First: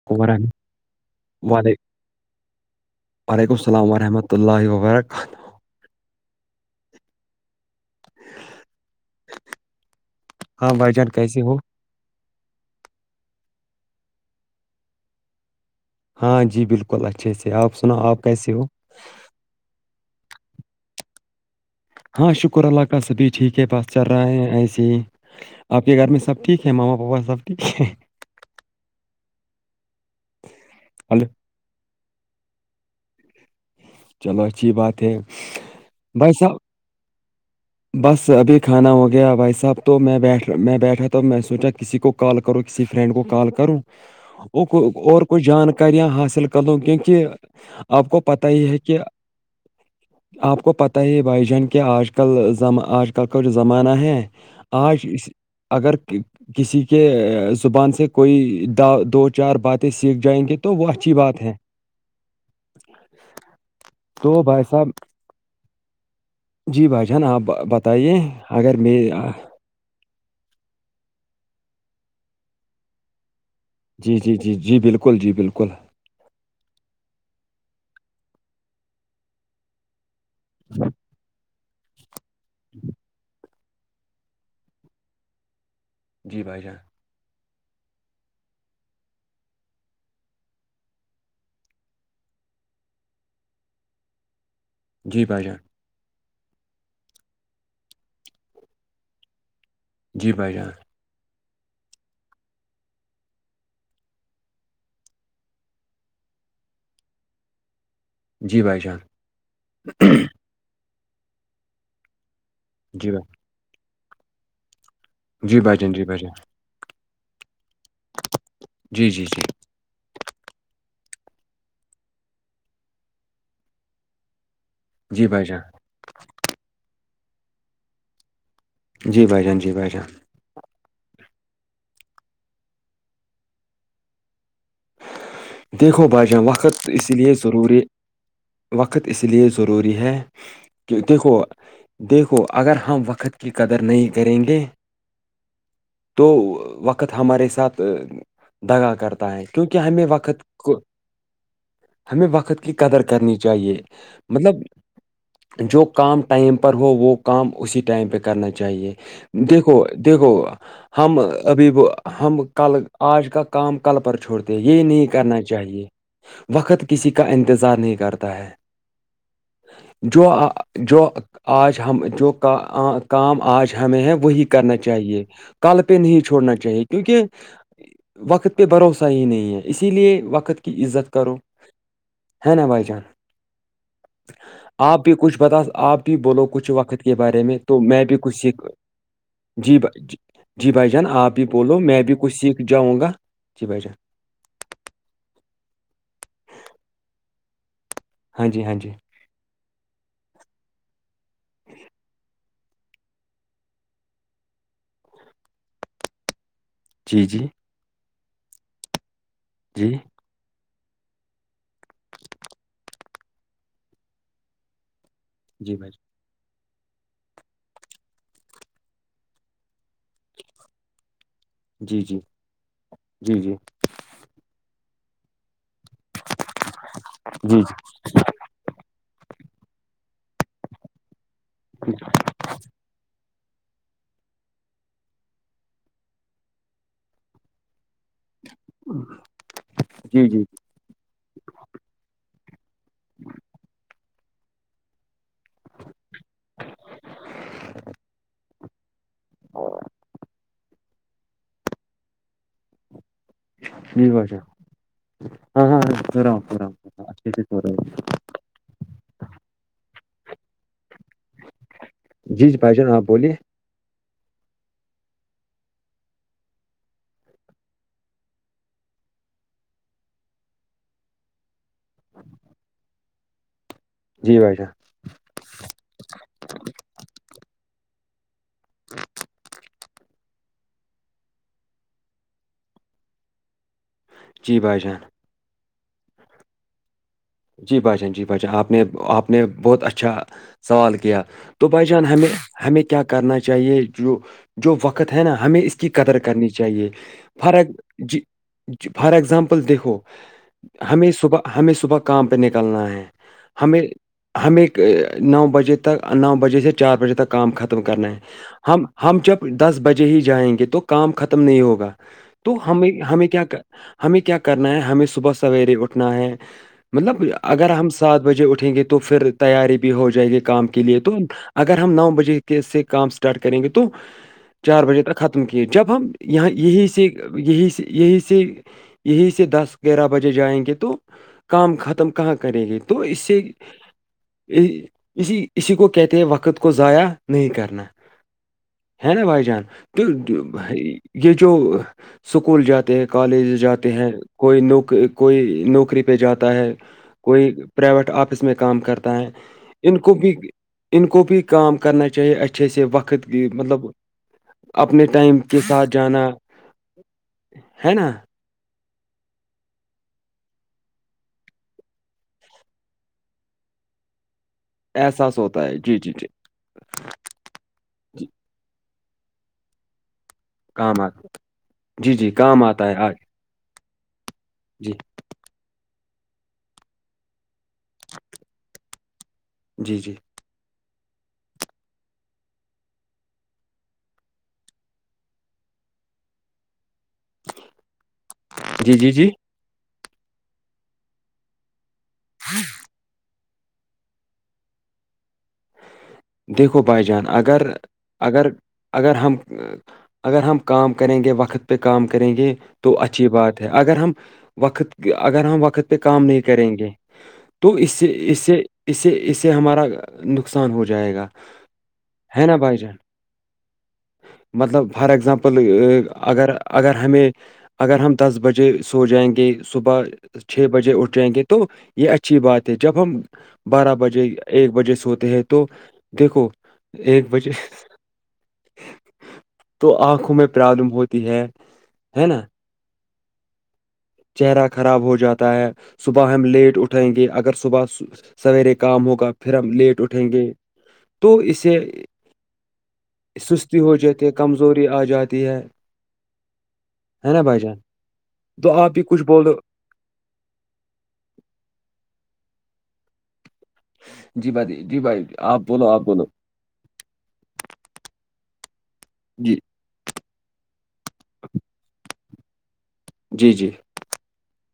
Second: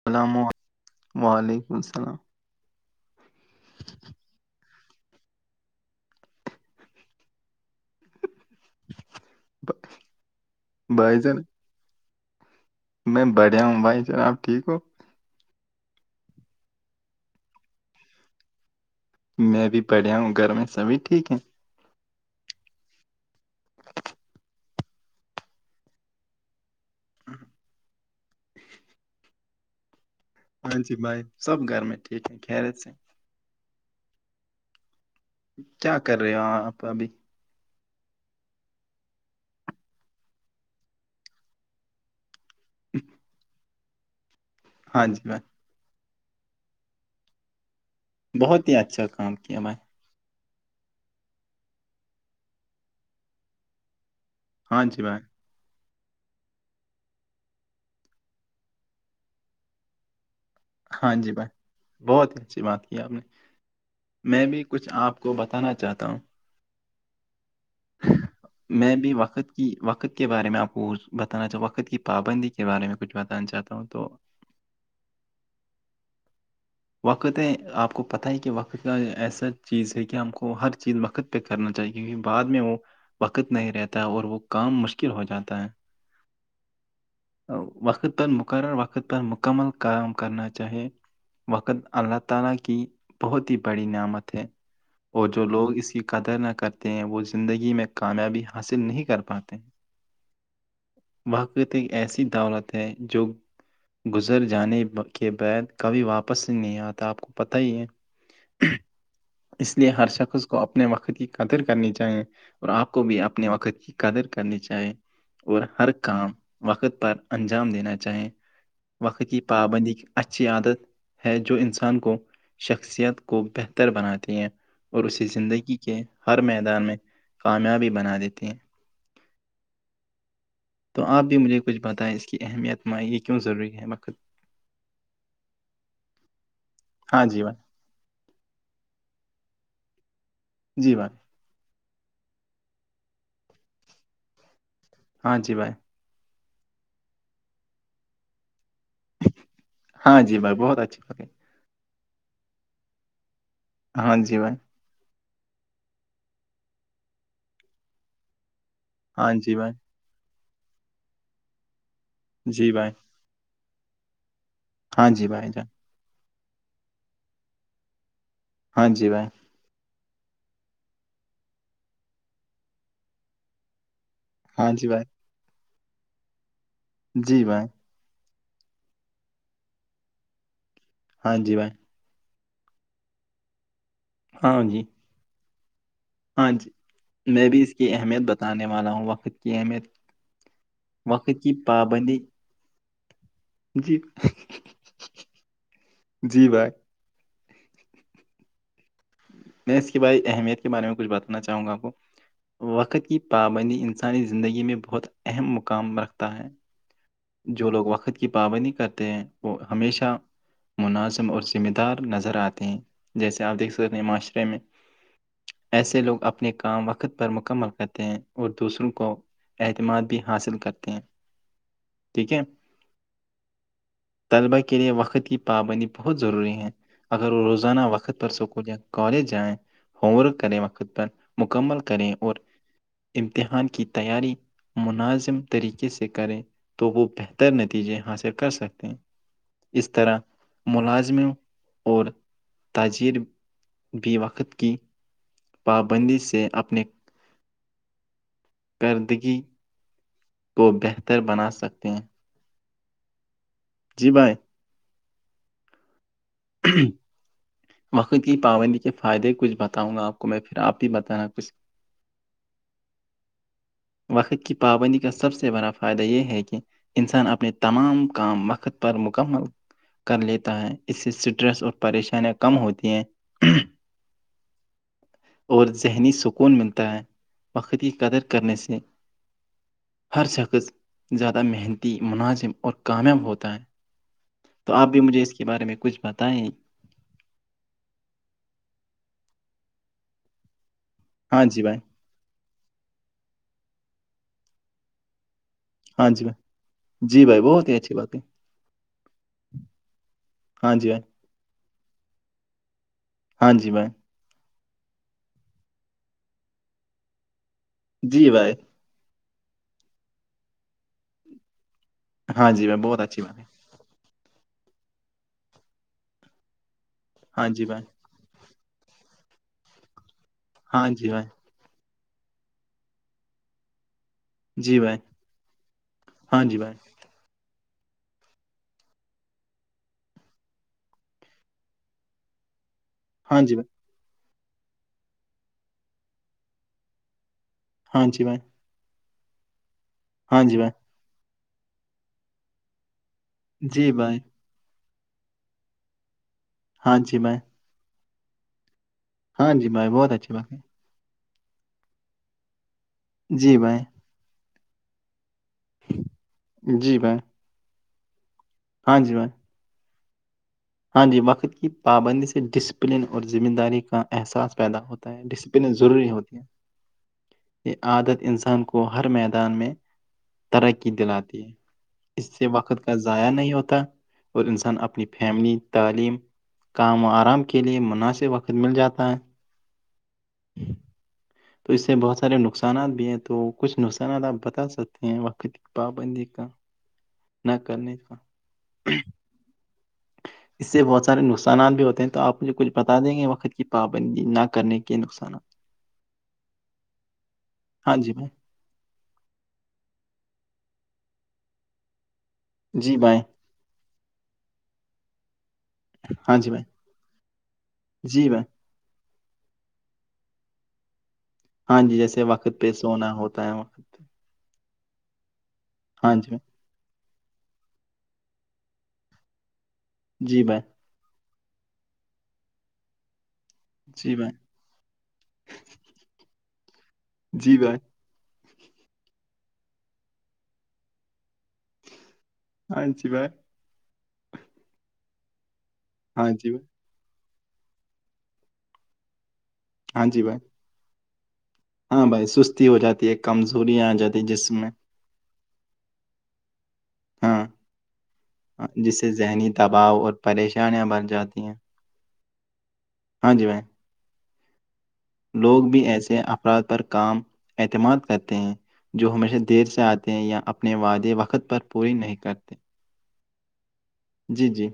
السلام ورحم علیکم و ععلیکم وعلیک السلام وعلیکم السلام ورحمۃ اللہ وبرکاتہ ب- ہاں بھائی جان کیسے ہو میں بڑھیا ہوں بھائی جناب ٹھیک ہو ہاں جی بالکل اچھے سے آپ سنو آپ کیسے ہو میں بھی پڑھیا ہوں گھر میں سبھی ٹھیک ہے ہاں شکر اللہ کا سبھی ٹھیک ہے بس چل رہے ہیں ایسے ہی آپ کے گھر میں سب ٹھیک ہے ماما پاپا سب ٹھیک ہے ےے ہاں جی بھائی ہلو سب گھر میں ٹھیک ہے خیرت سے چلو اچھی بات ہے کیا کر بھائی رہے ہو صاحب آپ ابھی بس ابھی کھانا ہو گیا بھائی صاحب تو میں بیٹھ میں بیٹھا تو میں سوچا کسی کو کال کرو کسی فرینڈ کو کال کرووں اور ہاں اور جی کوئی بھائی جانکاریاں حاصل کروں کیونکہ آپ کو پت ہی بہت ہے کہ اچھا کام کیا بھائی آپ کو پتہ ہی بھائی جان کیا آج کلم آج کل کا جو زمانہ ہے ہاں آج جی بھائی اسسی اگر کسی کے زبان سے کوئی دو چار باتیں سیکھ جائیں گے تو وہ اچھی ہاں جی بات بھائی ہے بہت اچھی بات کی آپ نے تو میں بھی بھائی کچھ صاحب آپ کو بتانا چاہتا ہوں جی بھائی جان آپ بت میں بھی وقت کہ وقت کے بارے میں آپ کو بتانا چاہ وقت کی پابندی کے بارے میں کچھ بتانا چاہتا ہوں تو جی جی جی جی بالکل جی بالکل وقت ہے آپ کو پتہ ہے کہ وقت کا ایسا چیز ہے کہ ہم کو ہر چیز وقت پہ کرنا چاہیے کیکہ بعد میں وہ وقت نہیں رہتا ہے اور وہ کام مشکل ہو جاتا ہے جی بھائی جان وقت پر مقرر وقت پر مکمل کام کرنا چاہے وقت اللہ تعالی کی بہت ہی بڑی نعمت ہے جی اور بھائی جو جان لوگ اسی قدر نہ کرتے ہیں وہ زندگی میں کامیابی حاصل نہیں کر پاتے ہیں جی بھائی جان واقیت ایک ایسی دولت ہے جو گزر جانے کے بعد کبھی واپس سے نہیں آتا آپ کو پت ہی ہے جی بھائی جان اس لیے ہر شخص کو اپنے وقت کی قدر کرنی چاہیے اور آپ کو جی بھی بھائی اپنے وقت کی قدر کرنی چاہیے جی اور بھائی ہر جان جی بھائی جان کام وقت پر انجام دینا چاہیں جی وقت جی کی جی پابندی اچھی عادت ہے جو انسان کو شخصیت کو بہتر بناتی ہیں اور اسے جی بھائی جان زندگی کے ہر میدان میں کامیابی بنا دیتے ہیں جی بھائی جان جی بھائی جان تو آپ بھی مجھے کچھ بتائیں اس کی اہمیت مائ یہ کیوں ضروری ہے مخود دیکھو بھائی جان وقت اسی ہاں لیے جی بھائی ضروری وقت اس لیے ضروری ہے جی کہ بھائی دیکھو دیکھو اگر ہم وقت کی قدر نہیں کریں گے ہاں جی بھائی تو وقت ہمارے ساتھ دگا کر کیونکہ ہمیں ہاں جی وقت بھائی بہت کو اچھی بات ہے ہمیں وقت کی قدر کرنی چاہیے ہاں جی بھائی مطلب جو کام ٹائم پر ہو وہ کام اسی ٹائم پہ کرنا چاہیے ہاں جی بھائی دیکھو دیکھو ہم ابھی ہم جی کل بھائی آج کا کام کل پر چھوڑتے یہ نہیں ہاں جی کرنا بھائی جان چاہیے وقت کسی کا انتظار نہیں کرتا ہے ہاں جی بھائی جو جو آج ہم جو کا کام آج ہمیں ہیں وہی ہاں کرنا جی بھائی چاہیے کل پہ نہیں چھوڑنا چاہیے کیونکہ جی بھائی وقت پہ بھروسہ ہی نہیں ہیں اسی لیے وقت کی عزت کرو ہاں جی بھائی ہے نا بھائی جان ہاں جی آپ بھی کچھ بتا آپ کے بھی بولو ہاں جی کچھ وقت کے بارے میں بھی اس تو کی میں بھی اہمیت کچھ سیکھ بتانے والا ہوں وقت کی جی اہمیت بھائی جی جی بھائی جان وقت آپ بھی کی بولو میں بھی پابندی کچھ سیکھ جاؤں گا بھائی جان جی جی بھائی ہاں جی ہاں جی میں اس کی بائی اہمیت کے بارے میں کچھ بتانا چاہوں گا آپ کو وقت کی پابندی انسانی زندگی میں بہت اہم مقام رکھتا ہے جی جی جو لوگ وقت کی پابندی کرتے ہیں وہ جی ہمیشہ مناظم اور ذمہ دار نظر آتے ہیں جیسے آپ دیکھ سکتے ہیں معاشرے میں جی بھائی ایسے لوگ اپنے اپنے کام وقت پر مکمل کرتے ہیں اور دوسروں کو اعتماد بھی حاصل کرتے ہیں جی جی ٹھیک ہے جی جی طلبہ کے لیے وقت کی پابندی بہت ضروری ہے اگر وہ جی روزانہ وقت پر اسکول یا کالج جائیں ہوم ورک کریں وقت پر مکمل کریں اور امتحان کی تیاری مناظم طریقے سے کریں تو وہ بہتر نتیجے حاصل کر سکتے ہیں اس طرح جی جی جی ملازموں اور تاجیر بھی وقت کی پابندی سے اپنے [inaudible] کردگی کو بہتر بنا سکتے ہیں جی بھائی باشا ہاں ہاں ہاں ررام وقی کی پابندی کے فائدے کچھ بتاؤں گا آپ کو میں پھر آپ ہی بتانا کچھ جی جی بھائی جان ہاں بولیے وقت کی پابندی کا سب سے بڑا فائدہ یہ ہے کہ انسان اپنے تمام کام وقت پر مکمل کر لیتا ہے اس سے اسٹریس اور پریشانیاں کم ہوتی ہیں جی بھائیٹان اور ذہنی سکون ملتا ہے وقری قدر کرنے سے ہر شخص زیادہ محنتی مناظم اور کامیاب ہوتا ہے جی تو بھائی آپ جان بھی مجھے اس کے بارے میں کچھ بتائیں جی بھاشان جی بھاشان آپ نے آپ نے بہت اچھا سوال کیا ہاں جی تو بھائی جان ہمیں ہمیں کیا کرنا چاہیے جو جو وقت ہے نا ہمیں اس کی ہاں قدر جی بھائی کرنی چاہیے جی بھائی فار بہت ہی اچھی بات ہے جی فار اگزامپل دیکھو ہاں جی بھائی ہمیں صبح ہمیں صبح کام پہ نکلنا ہے ہاں جی ہمیں بھائی ہمیں نو بجے تک نو بجے سے چار بجے تک کام ختم کرنا ہے جی بھائی ہم ہم جب دس بجے ہی جائیں گے تو کام ختم نہیں ہوگا ہاں تو جی بھائی ہمیں بہت اچھی ہمیں بات کیا ہے ہمیں کیا کرنا ہے ہمیں صبح سویرے اٹھنا ہے مطلب ہاں جی اگر بھائی ہم سات بجے اٹھیں گے تو پھر تیاری بھی ہو جائے گی کام کے ہاں لیے جی تو بھائی اگر ہم نو بجے کے سے کام اسٹارٹ کریں گے تو جی چار بھائی بجے تک ختم کیے جب ہم ہاں یہاں جی بھائی یہی سے یہی سے یہی سے یہیں سے دس گیارہ بجے جائیں گے تو کام ختم کہاں کریں گے تو اس سے ہاں جی بھائی اسی اسی کو کہتے وقت کو ضائع نہیں کرتے ہاں جی میں ہے نا بھائی جان تو جی بھائی یہ جو سکول جاتے کالج جی جاتے ہیں بھائی کوئی نوک کوئی نوکری پہ جاتا ہے ہاں جی بھائی کوئی پرائیویٹ آفس میں کام کرتا ہے ہاں جی بھائی ان بہت کو اچھی بھی بات ہے ان کو بھی کام کرنا چاہیے اچھے سے وقت کی جی مطلب بھائی اپنے ٹائم کے ساتھ جانا جی بھائی ہے نا ہاں جی میم ہاں جی وقت کی پابندی سے ڈسپلن اور ذمہ داری کا احساس پیدا ہوتا ہے احساس ڈسپلن ہے جی ضروری جی جی ہوتی ہیں یہ عادت جی انسان کو ہر میدان میں ترقی کام آ دلاتی ہے جی جی اس سے کام وقت آتا کا ہے آج ضائع نہیں ہوتا اور انسان جی اپنی فیملی تعلیم کام و آرام کے لیئے مناسب وقت مل جاتا ہے جی جی ہی تو اس سے بہت سارے نقصانات بھی ہیں تو کچھ نقصانات آپ بتا سکتے ہیں وقت کے پابندی کا نہ کرنے کا جی جی جی اس سے بہت سارے نقصانات بھی ہوتے ہیں تو آپ مجھے کچھ پتا بتا دیں گے وقت کی پابندی نہ کرنے کے نقصانات دیکھو بائی جان اگر ہاں جی بھائی اگر اگر ہم اگر ہم کام کریں گے وقت پہ کام کریں گے جی تو بھائی اچھی بات ہے اگر ہم وقت اگر ہم وقت کام ہاں نہیں جی بھائی کریں گے تو اس سے جی اس بھائی سے اس سے اس سے ہمارا نقصان ہو جائے جائے گا ہاں جی جیسے وقت پہ سونا ہوتا ہے وقت پہ مطلب فار ایگزامپل ہاں جی بھائی اگر اگر ہمیں اگر ہم دس بجے سو جائیں گے صبح جی بھائی چھ بجے اٹھ جائیں گے تو یہ اچھی بات ہے جب ہم بارہ جی بجے بھائی ایک بجے سوتے ہیں تو دیکھو ایک بجے جی بھائی تو آنکھوں میں پرابلم ہوتی ہے ہے نا ہاں شی بائے چہرہ خراب ہو جاتا ہے ہاں صبح ہم جی بھائی لیٹ اٹھ اٹھیں گے اگر صبح سویرے کام ہوگا پھر ہم لیٹ ہاں جی اٹھیں بھائی گے تو اسی سے ہاں بھائی سستی ہو جاتی ہے سستی کمزوریاں آ ہو جاتی ہے جسم میں کمزوری آ جاتی ہے ہے ہاں نا بائی جان تو آپ جس بھی سے کچھ ذہنی بولو دباؤ اور پریشانیاں بڑھ جاتی ہیں ہاں جی بھائی جی بھائیی جی بھائی آپ بولو آپ بولو اراد پر کام اعتماد کرتے ہیں جو ہمیشہ جی دیر سے آتے ہیں یا اپنے وادی وقت پر پوری نہیں کرتے جی جی جی جی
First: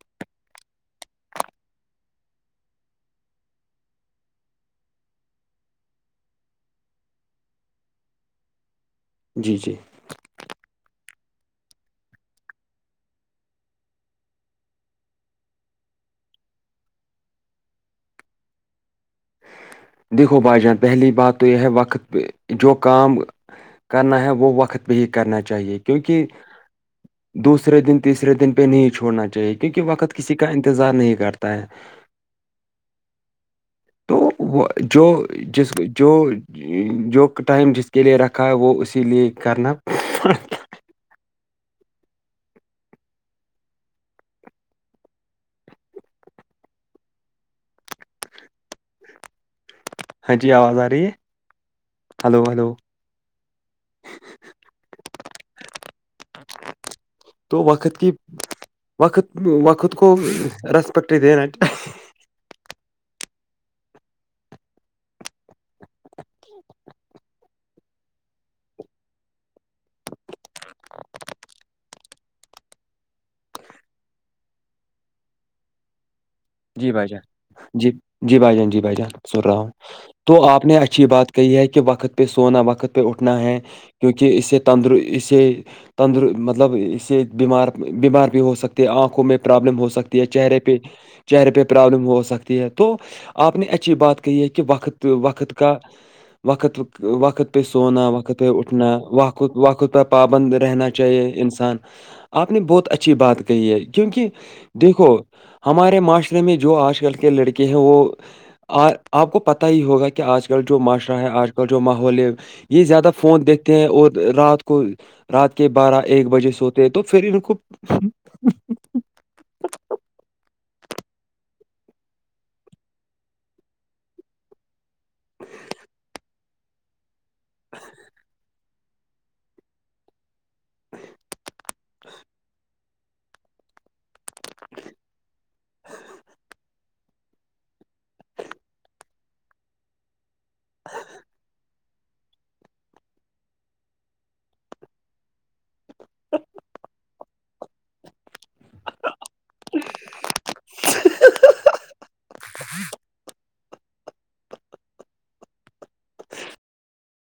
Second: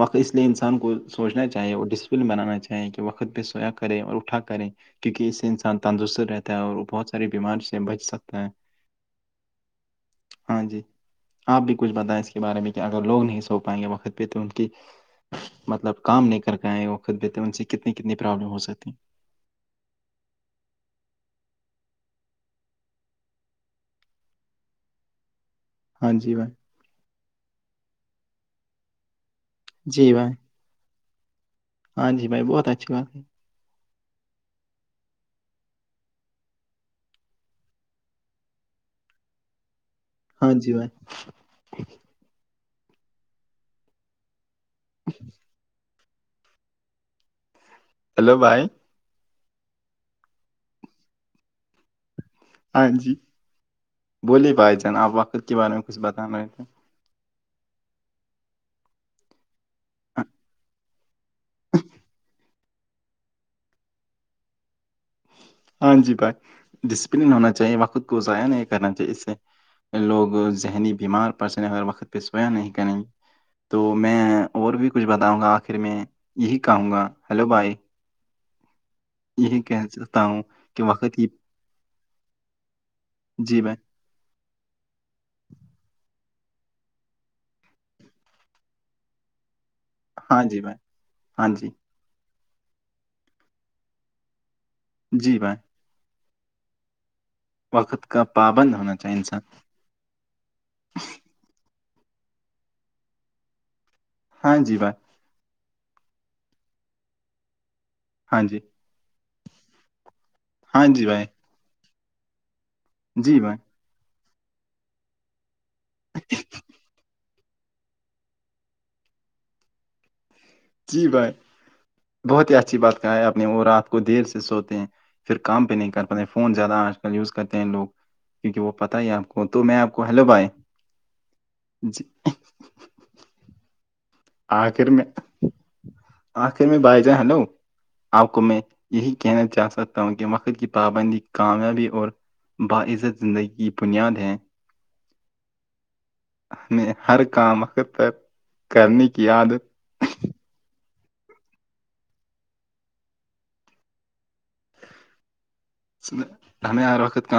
وقت اس لیے انسان کو سوچنا چاہیے اور ڈسپلن بنانا چاہیے کہ وقت پہ سوق کریں اور اٹھا کریں کیونکہ اس سے انسان تندرست رہتا ہے اور وہ بہت ساری بیماری سے بچ سکتا ہے جی جی ہاں جی آپ بھی کچھ بتائیں اس کے بارے میں کہ اگر لوگ نہیں سو پائیں گے وقت پہ تو ان کی مطلب کام نہیں کر کے آئے وہ خود بہتے ان سے کتنی کتنی پرابلم ہو سکتی دیکھو بھائی جان پہلی بات تو یہ ہے وقت پہ جو کام کرنا ہے وہ وقت پہ ہی کرنا چاہیے ہاں کیونکہ جی بھائی دوسرے دن تیسرے دن پہ نہیں چھوڑنا چاہیے کیونکہ جی وقت بھائی کسی کا انتظار نہیں کرتا ہے ہاں جی بھائی بہت اچھی بات ہے تو وہ جو جس جو جو ٹائم جس کے لیے رکھا ہے وہ اسی لیے کرنا ہاں جی بھائی [inaudible] ہیلو بھائی ہاں جی آواز آ رہی ہے ہلو ہلو ہاں جی بولیے بھائی جان آپ وقت کے بارے میں کچھ بتانے تھے تو وقت کی وقت وقت کو رس پکری دین ہاں جی بھائی ڈسپلن ہونا چاہیے وقت کو ضائع نہیں کرنا چاہیے اس سے لوگ ذہنی بیمار پڑسگر وقت پہ سویا نہیں کریں گے تو میں اور بھی کچھ بتاؤں گا آخر میں یہی کہوں جی گا بھائی جان ہیلو بھائی جی جی بھائی جان جی بھائی جان سن رہا یہی ہوں کہہ سکتا تو ہوں آپ نے کہ اچھی وقت ہی بات کہی ہے کہ وقت پہ سونا وقت پہ اٹھنا ہے جی بھائی کیونکہ اس سے تندر اسے تندر مطلب اس سے بیمار بیمار بھی ہو سکتے آنکھوں میں پرابلم ہو سکتی ہے ہاں چہرے جی پہ بھائی ہاں چہرے پہ جی پرابلم ہو سکتی ہے تو آپ نے اچھی بات کہی ہے کہ وقت جی وقت بھائی کا وقت وقت سووننا کا وقت پہ پابند ہونا اٹنا چاہیے انسان وقت وقت پر پابند رہنا چاہیے انسان آپ نے بہت اچھی بات کہی ہے کیونکہ ہاں جی بھائی دیکھو ہمارے معاشرے میں جو آج کل کے لڑکے ہیں وہ ہاں جی آپ کو پتا ہی ہوگا کہ آج کل جو ہاں جی معاشرہ بھائی ہے آج کل جو ماحول ہے یہ زیادہ جی فون بھائی دیکھتے ہیں اور رات کو رات کے بارہ ایک بجے سوتے تو پھر ان کو جی بھائی بہت ہی اچھی بات کہا ہے آپ نے وہ رات کو دیر سے سوتے ہیں پھر کام پہ نہیں کر پاتے فون زیادہ آج کل یوز کرتے ہیں لوگ کیونکہ وہ پتہ ہی آپ کو وہ تو میں آپ کو ہیلو بھائی جان آخر میں آخر میں بھائی جاں ہیلو آپ کو میں یہی کہنا چاہ سکتا ہوں کہ وقت کی پابندی کامیابی اور باعزت زندگی کی بنیاد ہیں [inaudible] ہمیں ہر کام اختتر کرنے کی عادت [inaudible] ہمیں ہر وقت کام